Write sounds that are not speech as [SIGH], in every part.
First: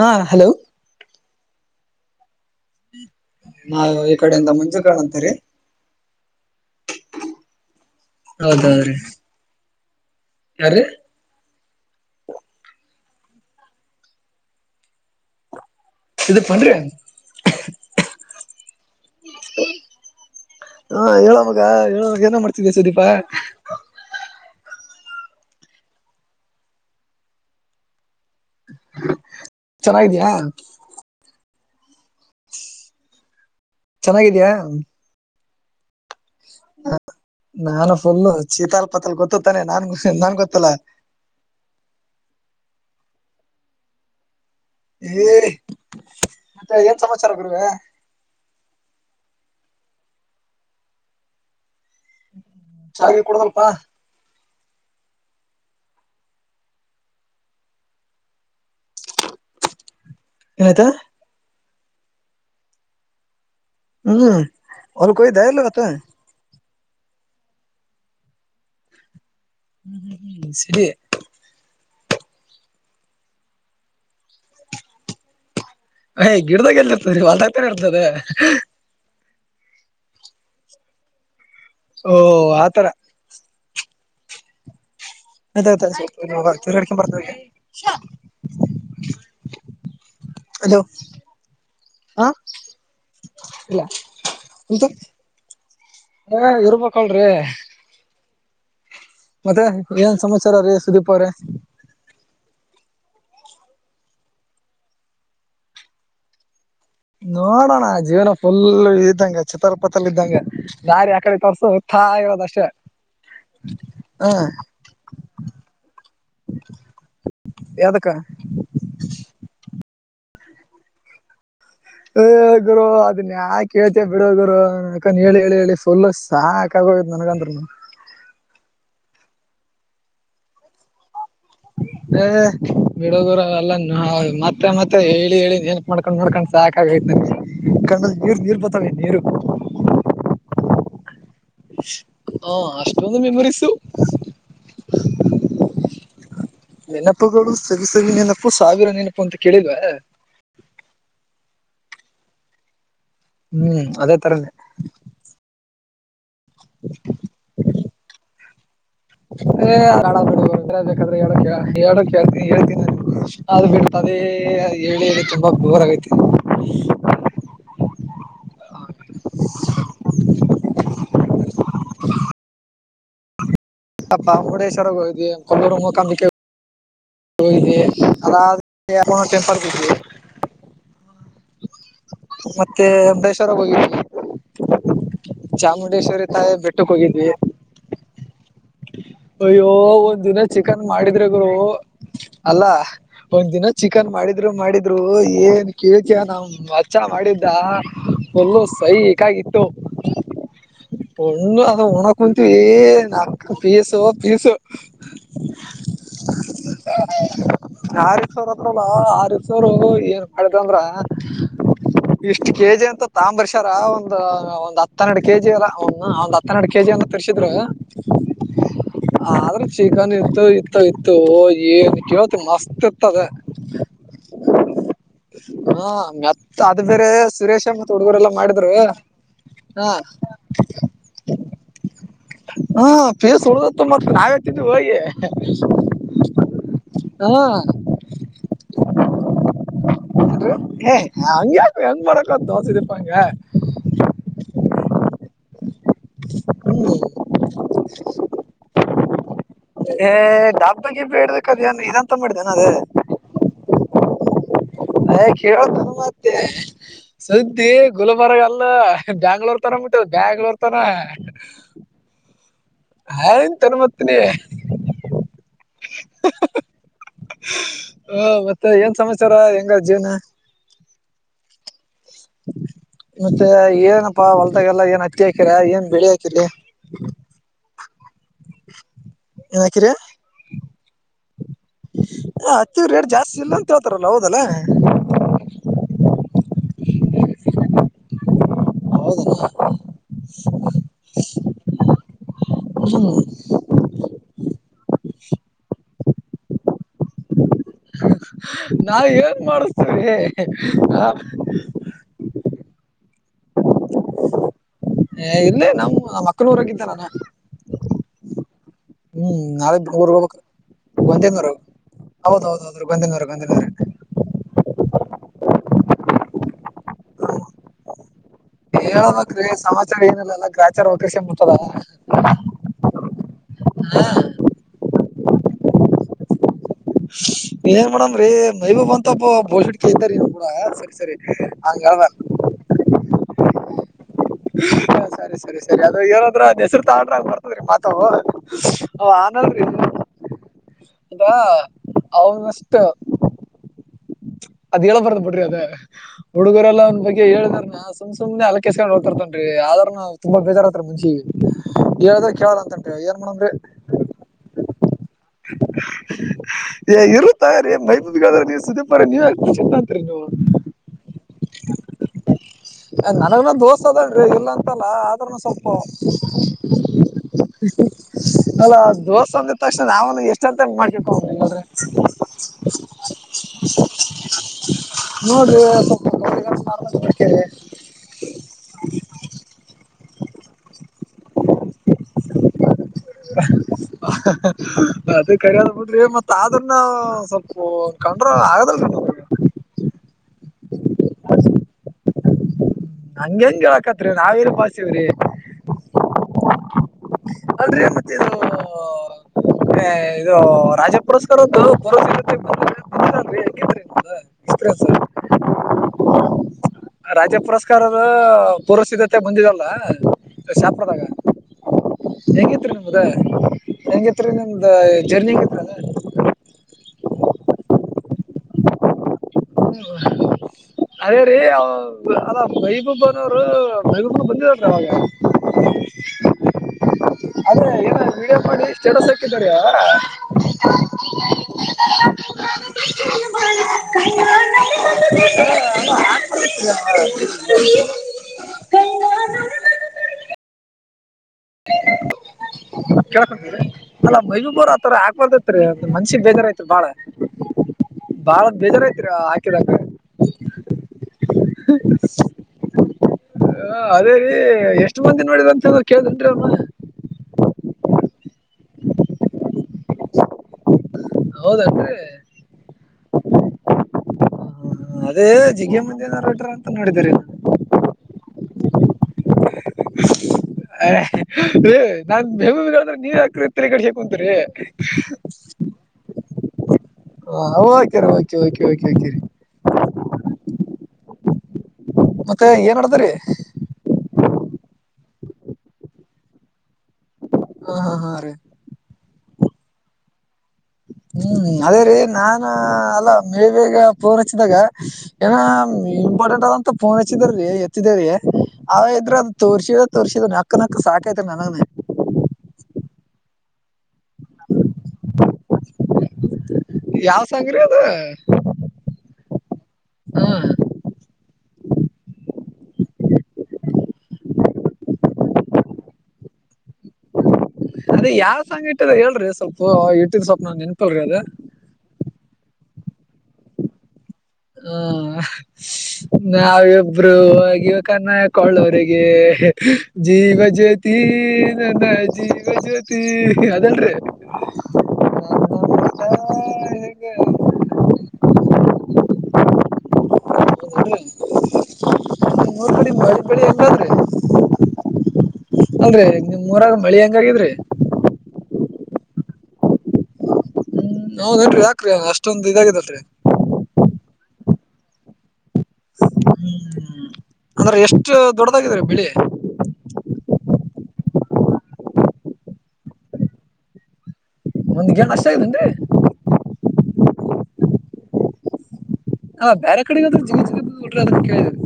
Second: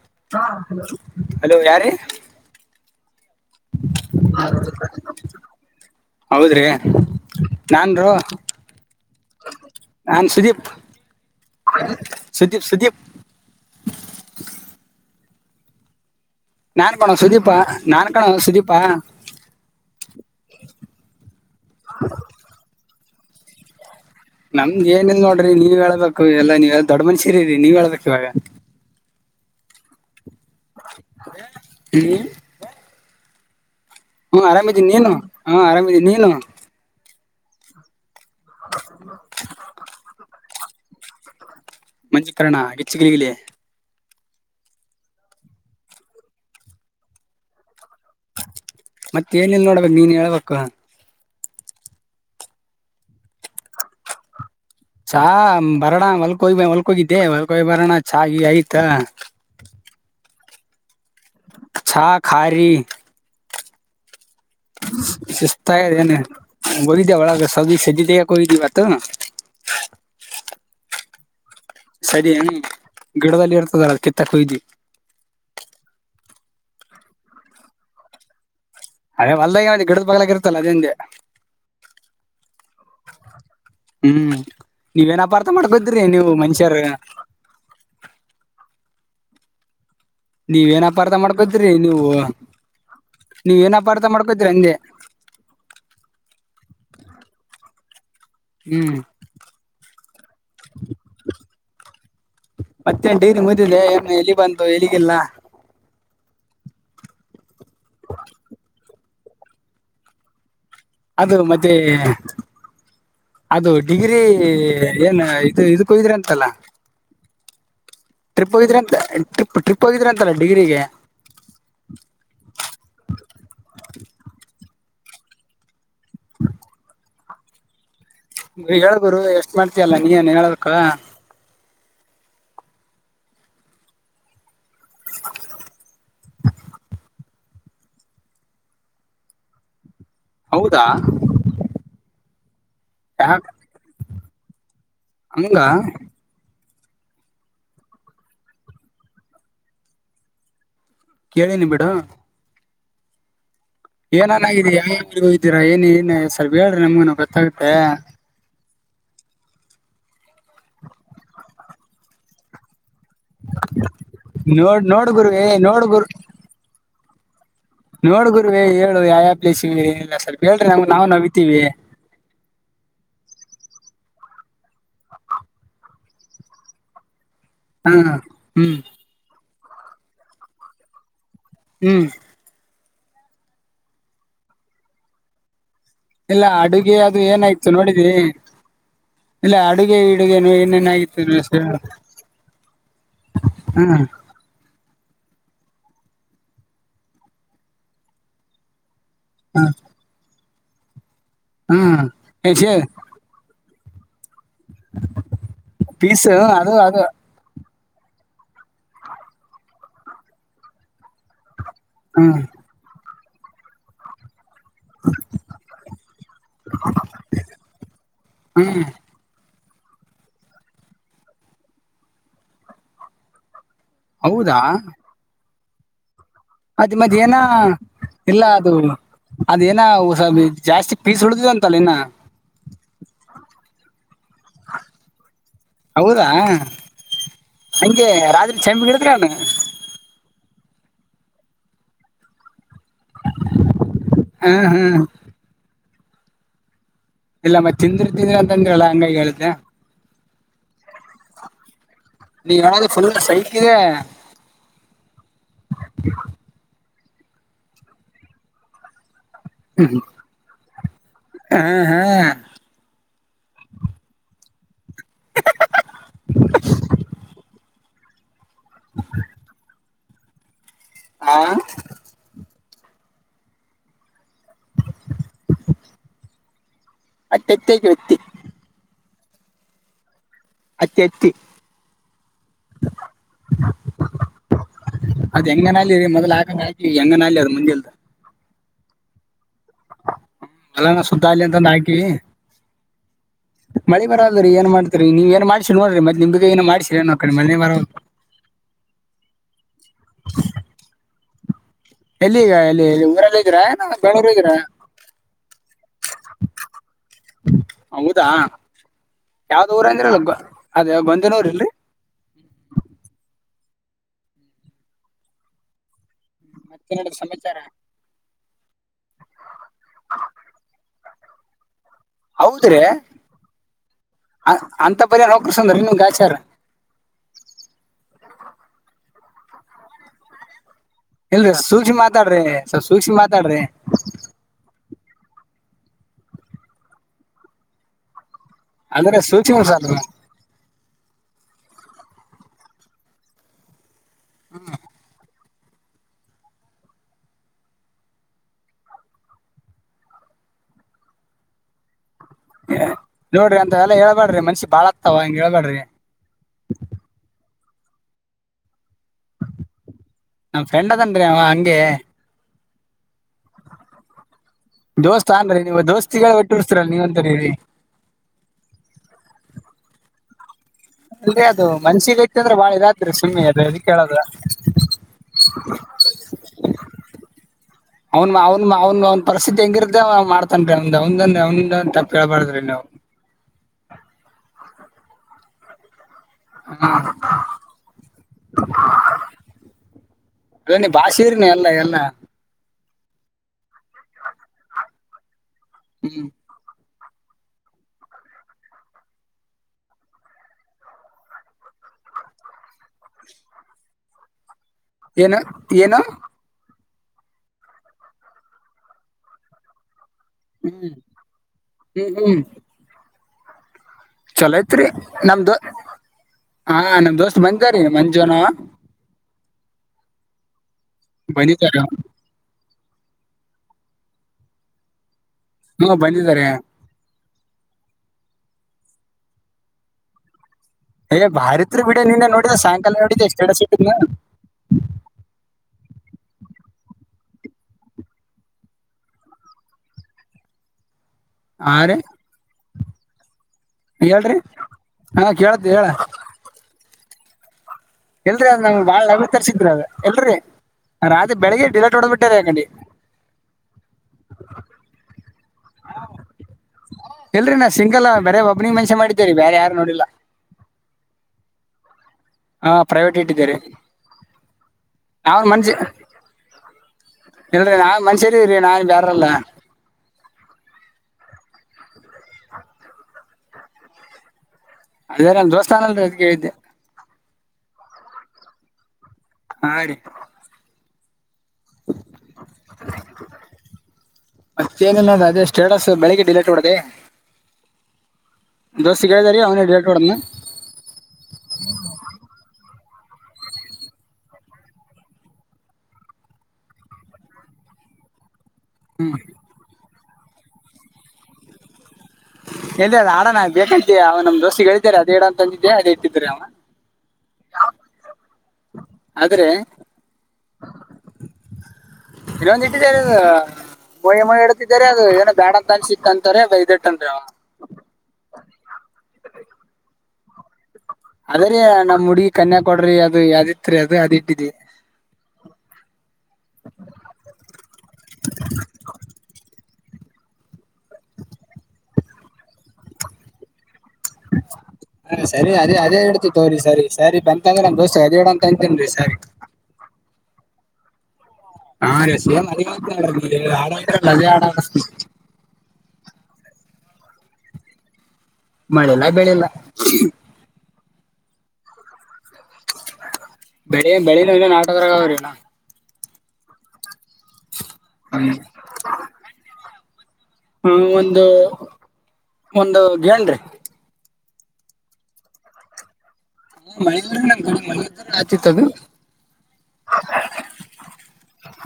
ಹಾ hello hello ಯಾರ ನಾ ಈ ಕಡೆಂದ ಮುಂಜೆ ಕಾಣಂತ ರೀ ಹೌದ್ರಿ ನಾನ್ರು ಹೌದೌದ್ರಿ ಆನ್ ಸುದೀಪ್ ಯಾರೀ ಸುದೀಪ್ ಸುದೀಪ್ [UNINTELLIGIBLE] ಇದಪ್ಪನ್ರಿ ನಾನ್ ಕಣೋ ಸುದೀಪ ನಾನ್ ಕಣೋ ಸುದೀಪ ಹಾ ಹೇಳ ಮಗ ಹೇಳಾಗ ಏನ ಮಾಡ್ತಿದ್ದೆ ಸುದೀಪ ನಮ್ ಏನ ಇಲ್ ನೋಡ್ರಿ ನೀವ್ ಹೇಳ್ಬೇಕು ಎಲ್ಲಾ ನೀವ ಎ ದೊಡ್ಡ ಮನ್ಷೀರರಿ ನೀವ್ ಹೇಳ್ಬೇಕು ಇವಾಗ ಚೆನ್ನಾಗಿದಯಾ ಹ್ಮ್ ಹ್ಮ ಚೆನ್ನಾಗಿದ್ಯಾ ಆರಾಮಿದೀ ನೀನು ಹ ಆರಾಮಿದೀ ನೀನು ಹ ನಾನು ಫುಲ್ ಚೀತಾಲ್ ಪತಾಲ್ ಗೊತ್ತತ್ತಾನೆ ನಾನ್ ನನ್ ಗೊ ತ್ತಲ ಕಣ ಗಿಚ್ಚುಗಲಿಗಿಲ್ಲ ಏ ಮತ್ತೆ ಏನ್ ಸಮಾಚಾರ ಗರುವರುವೆ ಮತ್ತ ಏನಲ್ ನೋಡ್ಬೇಕಕ್ ನೀನ್ ಹೇಳ್ಬೇಕು ಚಾಗೆ ಕೊಡದಲ್ಪಾ ಚಾ ಬರೋಣ ಹೊಲ್ಕೋಗಿ ಹೊಲ್ಕೋಗಿದ್ದೆ ಹೊಲ್ಕೋಗಿ ಬರೋಣ ಚಾಗಿ ಆಯ್ತಾ [UNINTELLIGIBLE] ಏನಾಯ್ತು ಛಾಖಾರಿ ಹ್ಮ್ ಹೊಲ್ಕೋಯ್ದ ಇಲ್ಲ ಇವತ್ತು ಶಸ್ಗದೆನೆ ಹೋಗಿದ್ದೆ ಒಳಗ ಸತಿ ಸದಿ ತೆಗ್ದೆ ಹೋಗಿದ್ದೆ ಹ್ಮ್ ಹ್ಮ್ ಹ್ಮ್ ಸರಿ ಸರಿ ಹ ಗಿಡದಲ್ಲಿ ಇರ್ತದ ಕಿತ್ತ ಕು ಹಯ್ದು ಹ ಗಿಡದಾಗ ಎಲ್ಲಿ ಇರ್ತದೆ ವಲ್ರ್ತಾನ ಇರ್ತದೆ ಅದೇ ಹೊಲ್ದ ಗಿಡದ ಬಗ್ಲಾಗಿ ಇರುತ್ತಲ್ಲ ಅದೇಂಗೆ ಓ ಆತರ ಹ್ಮ್ ನೀವೇನ್ ಅಪಾರ್ಥ ಮಾಡ್ಕೋತೀರಿ ನೀವು ಮನುಷ್ಯರು [UNINTELLIGIBLE] ಹಲೋ ನೀವೇನ್ ಅಪಾರ್ಥ ಮಾಡ್ಕೋದ್ರಿ ನೀವು ಹಾ ನೀವ ಏನ ಇಲ್ಲ ಅಪಾರ್ಥ ಮಾಡ್ಕೋದ್ರಿ ಅಂದೆ ಎಂತ [UNINTELLIGIBLE] ಹ್ಮ್ ಮತ್ತೆ ಏನ್ ಸಮಾಚಾರ ರೀ ಸುದೀಪ ಅವ್ರೇ ಮತ್ತೆ ನಿ ಮುದಿದೆ ಏ ಎಲ್ಲಿ ಬಂದು ಎಲಿಗಿಲ್ಲ ನೋಡೋಣ ಜೀವನ ಫುಲ್ಲ ಇದ್ದಂಗ ಚಿತ್ರರಪತ್ರಲ್ಲಿ ಇದ್ದಂಗ ದಾರಿ ಅದು ಆಕಡೆ ತೋರ್ಸೋ ಮತ್ತೆ ತಾ ಇರೋದಷ್ಟೇ ಅದು ಡಿಗ್ರಿ ಏನ್ ಇದು ಇದಕ್ಕಯ್ದ್ರ ಅಂತಲ್ಲ ಯದಕ ಟ್ರಿಪ್ ಹೋಗಿದ್ರ ಅಂತ ಟ್ರಿಪ್ ಟ್ರಿಪ್ ಹೋಗಿದ್ರ ಅಂತಲ್ಲ ಡಿಗ್ರಿಗೆ ಹ ಗುರು ಅದನ್ಯ ಕೇಳ್ತೆ ಬಿಡ ಗುರು ಅಕನ್ ಹೇಳಿ ಹೇಳಿ ಹೇಳಿ ಫುಲ್ ಸಾಕಗೋಗಿದ್ ನನ್ಗಂದ್ರನು ಹೇಳೇಳ್ಬುರು ಎಷ್ಟ್ ಮಾಡ್ತಯಲ್ಲ ನೀಏನ್ ಹೇಳೇಕ ಏ ಬಿಡೋ ದೂರ ಅಲ್ಲ ಮತ್ತೆ ಮತ್ತೆ ಹೇಳಿ ಹೇಳಿ ಏನ್ಕ್ ಮಾಡ್ಕೊಂಡ್ ಮಾಡ್ಕೊಂಡ್ ಸಾಕಾಗೈು ಮ ಕಣ ನೀರು ನೀರ್ ಬರ್ತಾವ ನೀರು [UNINTELLIGIBLE] ಹೌದಾ ಹಾ ಅಷ್ಟೊಂದು ಮೆಮರೀಸು ಆಮಿಲ್ಲ ನೆನಪುಗಳು ಸವಿ ಸವಿ ನೆನಪು ಸಾವಿರ ನೆನಪು ಅಂತ ಕೇಳಿಲ್ವಾ ಕೇಳೇನಿ ಬಿಡು ಹ್ಮ್ ಅದೇ ತರನೇ ಏನನ್ಗಿದೀ ಯಾವೋ ಇದ್ದೀರಾ ಏನ ಏನ್ ಸ್ವಲ್ಪ ಹೇಳಿರಿ ನಮಗನು ಗೊತ್ತಾಗತ್ತೆ ಏಡ ಬೇಕಾದ್ರೆ ಹೇಳು ಕೇಳ್ತೀನಿ ಹೇಳ್ತೀನಿ ಅದು ಬಿಡ್ತುದೇ ಅದೇ ನೋಡ್ ಹೇಳಿ ನೋಡ್ ಹೇಳಿ ಗುರುವೆ ತುಂಬಾ ಬೋರ್ ಆಗೈತಿ ನೋಡ್ಗುರ್ರುವೇ ಹೇಳು ಯಾವ ಯಾವ ಪ್ಲೇಸ್ ಏಲ್ಲ ಸ್ವಲ್ಪ ಹೇಳ್ರಿ ನಮ್ ನಾವು ನವಿತೀವಿ ಯಪ್ಪಾ ಮುರುಡೇಶ್ವರ ಹೋಗಿದ್ವಿ ಕೋಲೂರು ಮುಕಾಂಬಿಕೆ ಹೋಗಿದ್ವಿ ಹ್ಮ್ ಹ್ಮ್ ಅದಾದ್ಮೇಲೆ ಟೆಂಪಲ್ ಹೋಗಿದ್ವಿ ಹ್ಮ್ ಮತ್ತೆ [UNINTELLIGIBLE] ಹೋಗಿದ್ವಿ ಚಾಮುಂಡೇಶ್ವರಿ ಇಲ್ಲ ತಾಯಿ ಬೆಟ್ಟಕ್ಕೆ ಅಡುಗೆ ಅದು ಹೋಗಿದ್ವಿ ಏನಾಯ್ತು ನೋಡಿದಿ ಇಲ್ಲ ಅಯ್ಯೋ ಅಡುಗೆ ಒಂದ್ ಇಡುಗೆ ದಿನ ಚಿಕನ್ ಮಾಡಿದ್ರೆ ಗುರು ಏನೇನಾಗಿತ್ತು ಅಲ್ಲ ಒಂದ್ ದಿನ ಚಿಕನ್ ಹ್ಮ್ ಚಿಕನ್ ಮಾಡಿದ್ರು ಮಾಡಿ ರು ಏನ್ ಕೆಳ್ತಯ ನಾ ಮಚ್ಚ ಮಾಡಿದ್ದ ಫುಲ್ ಸೈಕ್ ಕಾಗಿತ್ತು ಉಣ್ಣು ಅದ ಹ್ಮ್ ಉಣ್ಣಾಕ್ ಕುಂತೀವಿ ನಕನ್ ಪೀಸು ಪೀಸು ಪೀಸು ಅದು ಅದು ಆರೀಫ್ ಸ ಅವರ್ ಹತ್ರಲ್ಲ ಆರೀಫ್ ಅವ್ರು ಏನ್ ಮಾಡಿದ ಅಂದ್ರ ಹ್ಮ್ ಇಷ್ಟ್ ಕೆಜಿ ಅಂತ ತಾಂಬ್ರಷಾರ ಒಂದ ಒಂದ್ ಹತ್ತನ್ನೆರಡು ಕೆಜಿ ಒಂದ್ ಹತ್ತನ್ನೆರಡು ಕೆಜಿ ಅಂತ ತರ್ಸಿದ್ರು ಹ್ಮ್ ಆದ್ರಲ್ಲಿ ಚಿಕನ್ ಇತ್ತು ಇತ್ತು ಇತ್ತು ಏನ್ ಕೇೇಳತಿ ಮಸ್ತ್ ಇರ್ತದೆ ಹೌದಾ ಹ್ಮ ಮತ್ ಮತ್ತ್ ಮತ್ತ್ ಏನ ಹುಡುಗರೆಲ್ಲಾ ಇಲ್ಲ ಮಾಡಿದ್ರು ಅದು ಅದೇನ ಹಾ ಹೊಸದು ಇತ್ತು ಜಾಸ್ತಿ ಪೀಸ್ ಉಳ್ಳಿದ್ದು ಅಂತಲ್ಲ ಇನ್ನ ಹಾ ಪೀಸ್ ಉಳದತ್ತು ಮತ್ತ ನಾವೇ ತಿಂದ್ದು ಹೋಗಿ ಹೌದಾ ಹಾ ಹಂಗೆ ರಾತ್ರಿ ಚಂಬಿಗಿಡಿದ ಅವನು ಹಗೆ ಹಂಗ್ ಯಾಕೋ ಹೇಳ್ತಿಯ ಹ್ಮ್ ಹ್ಮ್ [UNINTELLIGIBLE] ಇಲ್ಲ ಮತ್ತತ್ ತಿಂದ್ರರು ತಿಂದ್ರ ಅಂತ ಅಂದ್ರ ಅಲ್ಲ ಹಂಗಾಗಿ ಹೇಳತ್ತೆ ಏ ಡಬ್ಬಗಿಬ್ಬಾ ಏಡಿಯಕ್ಕೆ ಅದೇನುಇದು ಅಂತ ಮಾಡಿದೆೇನ ನೀವ್ ಅದು ಹೇಳೋದು ಫುಲ್ ಸೈಕ್ ಇದೆ ಅಯ ಕೇಳೋ ಮತ್ತೆ ಸುದ್ದಿ ಗುಲ್ಬರ್ಗ ಅಲ್ಲ ಬ್ಯಾಂಗ್ಳೂರ್ ತನ ಬಿಟ್ಟದ ಬ್ಯಾಂಗ್ಳೂರ್ ತನ ಹ್ಮ್ ಹ್ಮ್ [UNINTELLIGIBLE] ಹ ಮತ್ತೆ ಏನ್ ಸಮಾಚಾರ ಹೆಂಗದ ಜೀವ್ನ ಹಾ ಮತ್ತೆ ಏನಪ್ಪಾ ಹೊಲ್ದಾಗೆಲ್ಲ ಏನ್ ಹತ್ತಿ ಹಾಕಿರ ಏನ್ ಬೆಳಿ ಹಾಕಿರ್ಲಿ ಹತ್ತಿ ಅಕಿವಿ ಹತ್ತಿ ಏನ್ ಹಾಕಿರಿ ಹತ್ತಿ ಹತ್ತಿ ಹ ಹತಿ ರೇಟ್ ಜಾಸ್ತಿ ಇಲ್ಲ ಅಂತ ಹೇಳ್ತಾರಲ್ಲ ಹೌದಲ್ಲ ಈಗ ಹೆಂಗನ ಅಲ್ಲಿ ಅದು ಮುಂಜೆಲ್ದ ಹೌದೇನು ಸುದ್ದ ಅಲ್ಲಾನ ಹಾಕಿ ಹ್ಮ್ ಅದರಿ ಏನ್ ಮಾಡ್ತರಿ ನೀವ ಏನ್ ಮಾಡಿ ನೋಡ್ರಿ ಮತ್ತ ನಿಮ್ಗ ಏ ಮಾಡಿ ಏನ್ [UNINTELLIGIBLE] ನಾ ಏನ್ ಮಾಡಿಸತೀವಿ ಹಾ ಎಲ್ಲಿ ಈಗ ಊರಲ್ಲಿ ಬೆಳೂರುಗ ಇಲ್ಲೇ ನಮ್ ಮಕ್ಕಳೂರಾಗಿದ್ದ ನಾನು ಹೌದಾ ಹ್ಮ್ ಯಾವ್ದ ನಾಳೆ ಊರ ಊರ್ಗ್ ಅಂದ್ರಲ್ಲ ಅದೇ ಗೊಂಂದನ ರ್ ಇಲ್ರಿ ಹೌದೌದು ಹೌದುರು ಗಂಧಿನವರು ಗಂಧಿನವರ ಮತ್ತೆ ನೋಡ ಸಮಾಚಾರ ಹೇಳ್ಬೇಕ್ರೀ ಸಮಾಚಾರ ಏನಿಲ್ಲಲ್ಲ ಗ್ರಾಚಾರ ಒ ಕೃಷಿ ಮಾಡತದ ಹೌದ್ರೆ ಅಂತ ಬರಿ ನಕಷ ಅಂದ್ರ ಇನ್ನೊಂದ ಆಚಾರ ನೀ ಏನ್ ಮಾಡಡಮ್ರೀ ಮೈಬಬ ಅಂತಬ್ಬ ಬೋಳ್ಡ್ ಕತಾರ ನೀ ಕೂಡ ಸರಿ ಸರಿ ಇಲ್ರಿ ಸೂಕ್ಷ್ಮ ಅಂಗದ ಮಾತಾಡ್ರಿ ಸ್ವಲ್ಪ ಸೂಕ್ಷ್ಮ ಮಾತಾಡ್ರಿ ಸರಿ ಸರಿ ಸರಿ ಅದು ಇಏರೋದ್ರ್ ಹೆಸರು ತಾಡ್ರ ಬರ್ತದ್ರೀ ಮಾತಾ ಅಂದ್ರೆ ಆನಲ್ ಸೂಕ್ಷ್ಮ ಸ್ವಲ್ಪ ಅದ ಅವನ್ಷ್ಟ ಅದ್ ಹೇಳಳ್ಬಾರ್ದ ಬಿಟ್ರಿ ಅದೇ [INAUDIBLE] ಹುಡುಗರೆಲ್ಲ ಒ ಬಗ್ಗೆ ಹೇಳಿದಾರ ನ ಸು್ ಸು್ನೆ ಅಕ್ಕ ಕಸ್ಕ್ ಹೋಗತಾರತನ್ ಆದ್ರ ನನು ತುಾ ಬೇಜಾರತ್ ಮ ಮುನ್ಷಿಗೆ ಯಲ್ಲದ ಕೇಳದಂತಂಟ ಏನ್ ಮಾಡಂದೀ ನೋಡ್ರಿ ಅಂತ ಎಲ್ಲ ಹೇಳ್ಬೇಡ್ರಿ ಮನ್ಷಿ ಬಾಳ ಆಗ್ತಾವ ಹಂಗ ಹೇಳ್ಬೇಡ್ರಿ ಏ ಇರು ತ [UNINTELLIGIBLE] ಮ ನೀವ ಚತ್ ನೀವು ನಮ್ ಫ್ರೆಂಡ್ ಅದನ್ರಿ ಅವ ಹಂಗೆ ನನಗನ ದೋಸೆ ಅದೇನ್ ಇಲ್ಲ ದೋಸ್ತ ಆದ್ರೂನು ಅನ್ರಿ ಸ್ವಲ್ಪ ನೀವು ದೋಸ್ತಿಗಳ ಒಟ್ಟಿರ್ಸ್ತಿರಲ್ಲ ನೀವಂತರಿ ಅಲ್ಲ ದೋಸೆ ಅಂದ ನಾವ ಎಷ್ಟಂತ ಮಾಡ್ಕ ಅಲ್ರಿ ಹಲ್ಲಾದ್ರೆ ಅದು ಮನ್ಸಿಗೆ ಐತಿ ಅಂದ್ರೆ ಬಾಳ ಇದಾತ್ರಿ ಸುಮ್ಮನೆ ಅದು ಅದಕ್ಕೆ ಹೇಳೋದು ನೋಡ್ರಿ ಸ್ ಅವನ್ ಅವನ್ ಅವನ್ ಅವನ್ ಪರಿಸ್ಥಿತಿ ಹೆಂಗಿರುತ್ತೆ ಅವ ಮಾಡ್ತನ್ ನಮ್ದ ಒಂದಂದ ಒಂದ ತಪ್ಪ ಹೇಳೇಳ್ಬಾರ್ದ್ರಿ ನೀವು ಅದು ಕಡದ ಮತ್ತ ಮ ಅನ್ನ ಹ್ಮ್ ಸ್ವಲ್ಪ ಕಂಡ್ರೋ ಆಗದಲ್ರಿ ನ ಅಲ್ಲ ಭಾಷೆ ಇರನ ಎಲ್ಲ ಎಲ್ಲ ನಂ ಹೆಂಗ ಹೇಳಕತ್ರಿ ನಾವಿರ್ ಬಾಸವ್ರಿ ಹ್ಮ್ ಅಂದ್ರೆ ಮತ್ತೆ ಮ ಇದು ರಾಜ ಪುರಸ್ಕಾರದ್ದು ಪುರಾಕ ಎ [UNINTELLIGIBLE] ಏನ ಏನ ರಾಜ್ಯ ಪುರಸ್ಕಾರದ ಪುರಸ್ಧತೆ ಬಂದಿದಲ್ಲ ಹ್ಮ್ ಶಾಪದಾಗ ಹ್ಮ್ ಹ್ಮ್ ಹೇಗಿತ್ ನಿಮದ ಚಲೋ ಐತ್ರಿ ನಮ್ದ ಹೆಂಗಿತ್ತ ಹಾ ನಮ್ ದೋಸ್ತ್ ಬಂದಾರಿ ಮ ಜನ ಹ್ಮ ಅದೇ ರೀ ಬಂದಿದ್ದಾರೆ ಅದ ಬೈಬಬನವರು ಬಗ ಬಂದಿದ ಅವಾಗ ಹ್ಮ ಬಂದಿದ್ದಾರೆ ಚಡ ಸಕ್ಕಿದಾರಯ ಎ ದಷ್ಟೇ ಸಿ ಹ [UNINTELLIGIBLE] ಆ ಕೇಳ್ ಅ ಮೈಬೂಬೋರ್ ಆತರ ಹಾ ಕೇಳತ್ ಹಾಕ್ಬಾರ್ದತ್ರಿಂದ ಮನ್ಸಿಗ್ ಬೇಜಾರ ಐತ್ರಿ ಬಾಳ ಬಾಳ ಎಲ್ರಿ ಅದ್ ನಂಗ್ ಬಾಳ ಬೇಜಾರೈತ್ರಿ ಅ ತರ್ಸಿದ್ರಿ ಹಾಕಿದಾಗ ಅದ ಎಲ್ರಿ ರಾತ್ ಬೆಳಗ್ಗೆ ಡಿಲೇಟ್ಡ್ ಬಿಟ್ಟಾರ ಹಾಕಂಡಿ ಹ ಅದೇ ರೀ ಎಷ್ಟ್ ಮಂದಿ ನೋಡಿದ ಅಂತ ಹೇಳ ಕೇಳಂಟರಿ ಇಲ್ರರಿ ನಾ ಸಿಂಗಲ್ ಬರ ಒಬ್ಬನಿಗೆ ಮನ್ಷ್ಯ ಮಾಡಿದ್ದೇವರಿ ಬೇರೆ ಯಾರು ನೋಡಿಲ್ಲ ಹೌದಂದ್ರರಿ ಹಾ ಪ್ರೈವೇಟ್ ಇಟ್ಟಿದ್ದಾರೆ ಅದೇ ನಾವನ್ ಮನ್ಷಿ ಜಿಗ್ಗಿ ಮಂದಿ ಏನಾರ ಹೊಂಟ್ರ ಅಂತ ನೋಡಿದ್ರಿ ಇಲ್ರಿ ನಾವ ಮನ್ಷ್ಯರಿ ನಾನ್ ಬ್ಯಾರಲ್ಲ ಅ ನಾನ್ ಬೆಗಾದ್ರೆ ನೀರ್ ಹಾಕರಿ ಕಡಸ ಕುಂತತ್ರಿ ಅದೇ ನಾನನ್ ದೇವಸ್ಥಾಾನ ಅಲ್ ಅದ್ ಕಿದ್ದೆ ಹ ಓಕೆರ ಓೆ ಓಕೆ ಓಕೆ ರಿ ಹಾೀ ಮತ್ತೆ ಏನ್ ಆಡದ್ರರಿ ಇ ಸ್ಟೇಟಸ್ ಬೆಳಗ್ಗೆ ಡಿಲೇಟ್ ಹೊಡದೆ ಹಾ ಹಾ ಹಾ ಅ ರ ಸಿಗಾಯದೀ ಅವನ ಡೇಟ್ಡ ಹ್ಮ್ ಅದೇ ರೀ ನಾನ ಅಲ್ಲ ಮೇಲ್ ಬೇಗ ಫೋನ್ ಹಚ್ಚಿದಾಗ ಏನ ಇಂಪಾರ್ಟೆಂಟ್ ಅದಂತ ಫೋನ್ ಹಚ್ಚಿದಾರೀ ಎತ್ತಿದ್ರೀ ಅವ ಇದ್ರ ಅದು ತೋರ್ಸಿದ ತೋರ್ಸಿದ ನಕ್ಕ ನಕ್ಕ ಸಾಕೈತ್ರಿ ನನಗನ ಎ್ದ ಅ ಆಡಣ ಬೇಕಿದ್ದೆ ಅವ ನಮ್ ದೋಸ್ತಿಗಳಿದ್ದಾರೆ ಅದೇ ಹೇಳಡ ಅಂತ ಅಂದಿದ್ದೆ ಅದೇ ಇಟ್ಟಿದ್ರ ಅವ ಯಾವ ಸಾಗ್ರ ಅದು ಆದ್ರೆ ಹಾ ಇನ್ನೊಂದ ಇಟ್ಟಿದ್ದಾರೆ ಅದು ಮಯಿ ಮಿ ಇಡುತ್ತಿದಿದ್ದಾರೆ ಅದು ಏನೋ ಬ್ಯಾಡ ಅಂತ ಅನ್ಸ ಅಂತಾರೆ ವೈದ್ದಟ್ಟ ಅ್ರ ಅವ ಅದೇ ಯಾವ ಸಾಂಗ್ ಇಟ್ಟ ಹೇಳ್ರಿ ಸ್ವಲ್ಪ ಇಟ್ಟಿದ್ ಸ್ಪ್ ನನ್ನ್ ಅದ ರೀ ನಮ್ ಹುಡಗಿ ಕನ್ಯಾ ಕೊಡ್ರಿ ಅದು ಅದಿತ್ ರರಿ ಅದು ಅಿ ಹ್ಮ ನಾವಿಬ್ರುವಕನ್ನಕೊಳ್ಳೋರಿಗೆ ಜೀವಜ್ಯೋತಿ ನನ್ನ ಜೀವಜ್ಯೋತಿ ಅದಲ್ರರಿ [INAUDIBLE] ಹಾ ಸರಿ ಅದೇ ಅದೇ ಇಡ್ತಿ ತವ್ರರಿ ಸರಿ ಸರಿ ಬಂತ ಅಂದ್ರ ನ ದೋಸ್ತ ಅದೇ ಇಡ ಅಂತ ಅಂತೇನ್ ಸರಿ ಹ್ಮ ಹಾ ರೆಸೇ ಅ್ತ ಹಡಲ್ಲಜೇ ಬೆಳಿ ಹಡ ಅಲ್ರೆ ನಿ ಉರಾಗ ಮಳಿ ಹೆಂಗಾಗಿದ್ರಿ ಮಳೆಲ್ಲ ಬೆಳಲ್ಲ ಹ್ಮ್ ನಾವನ್ ನನ್ರಿ ಯಾಕ್ರಿ ಅಷ್ಟೊಂದಂದು ಇದಾಗಿದಲ್ರಿ ಬೆಳಿ ಬೆಳಿ ನಾಟಕರಾಗ ಅವ್ರಿಲ್ಲ ಹ್ಮ್ ಅಂದ್ರೆ ಎಷ್ಟು ದೊಡ್ಡದಾಗ್ರ ಬೆಳಿ ಹ್ಮ್ ಒಂದು ಒಂದು ಜ್ನ್ ಮುಂದಗ್ ಏನ್ ಅಷ್ಟ ಆತೇನ್ರಿ ಮ ನ ಮ ಆತಿತ್ತುದು ಹಾ ಬೇರೆ ಕಡೆಾದ್ರೂ ಜೀವಿಸಡ್ರ ಅ ಕೇಳಾರೆ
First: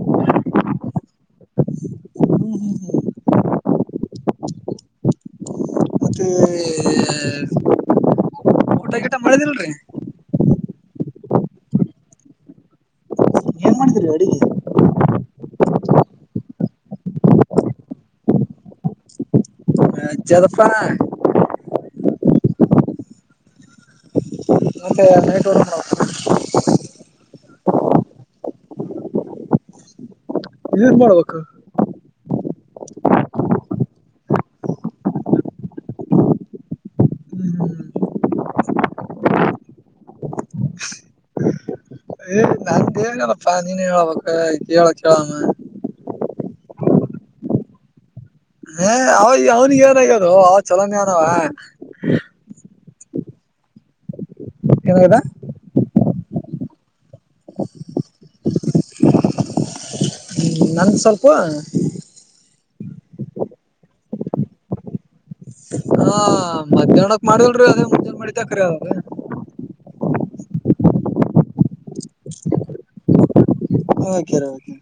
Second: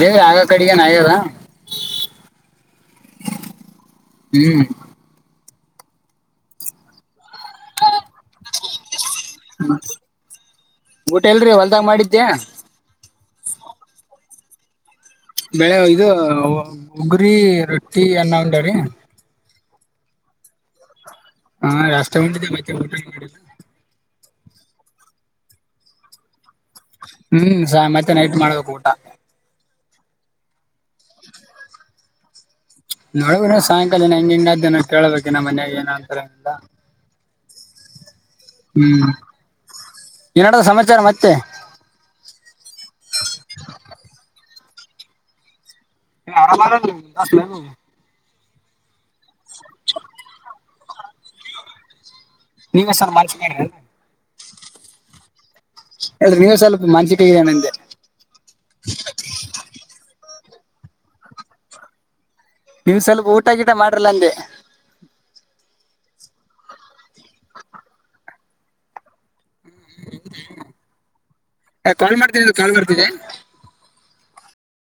ಹಾಗ ಆಗ ಕಡೆಗನ್ ಆಗ್ಯಾರ ಹ್ಮ್ ಹ್ಮ್ ಹ್ಮ್ ಹ್ಮ್ ಮತ್ತ ಊಟ ಎಟ ಮಾಡಳೆದಲ್ಲ ರೀ ಊಟ ಎಲ್ರರಿ ಹೊಲ್ದಾಗ ಮಾಡಿದ್ದ್ಯಾ ಮಾಡಿದ ಅಡುಿಗೆ ಬೆಳೆ ಇದು ಉಗುರಿ ರಟ್ಟಿ ಅನ್ನ ಉಂಟರಿೀ ಜಪ ಹಾ ರಸ್ತೆ ಉಟಿದೆ ಮಾಡ ನತ ಡ ಹ ಹ್ಮ್ ಮತ್ತೆ ನೈಟ್ ಮಾಡ್ಬೇಕು ಊಟ ಇದೇನ್ ಮಾಡ್ಬೇಕು ನೋಡ್ಬ ನೀ ಸಾಯಂಕಾಲ ನ ಹೆಂಗ ಹಿಂಗಾದ್ದೇ ನ ಕೇಳಳ್ಬೇಕುನ್ನ ಮನ್ಯಾಗ ಏನ ಅಂತಿಲ್ಲ ಹ್ಮ್ ಏನಡ ಸಮಾಚಾರ ಮತ್ತೆ ಏ ನನ್ ಏನಾರಪ್ಪಾ ನೀನ್ೇ ಹೇಳಬ ಕೇಳ ಕೇಳಮ್ಮ ಆರಾಮ ದ ಹ ಅವ ಅವ್ನಿಗೆ ಏನ ಆಗ್ಯೋದು ಅವ ಚಲನನವ ನೀವಸರ್ ಮನ್ಸ ಮಾಡ [UNINTELLIGIBLE] ನೀವು ಸ್ವಲ್ಪ [UNINTELLIGIBLE] ನಂಗ ಸ್ವಲ್ಪ ನೀವ್ ಸ್ವಲ್ಪ ಊಟ ಗಿಟ ಮಾಡ್ರಲ್ಲ ಅಂದೆ ಹಾ ಮಧ್ಯಾಹ್ನಕ್ ಮಾಡಲ್ರಿ ಅದೇ [UNINTELLIGIBLE] ಕಾಲ್ ಮಾಡ್ತನಿ ಅದು ಕಾಲ್ ಮಾಡ್ತೀರಿ ಓಕೆ ರ ಓಕೆ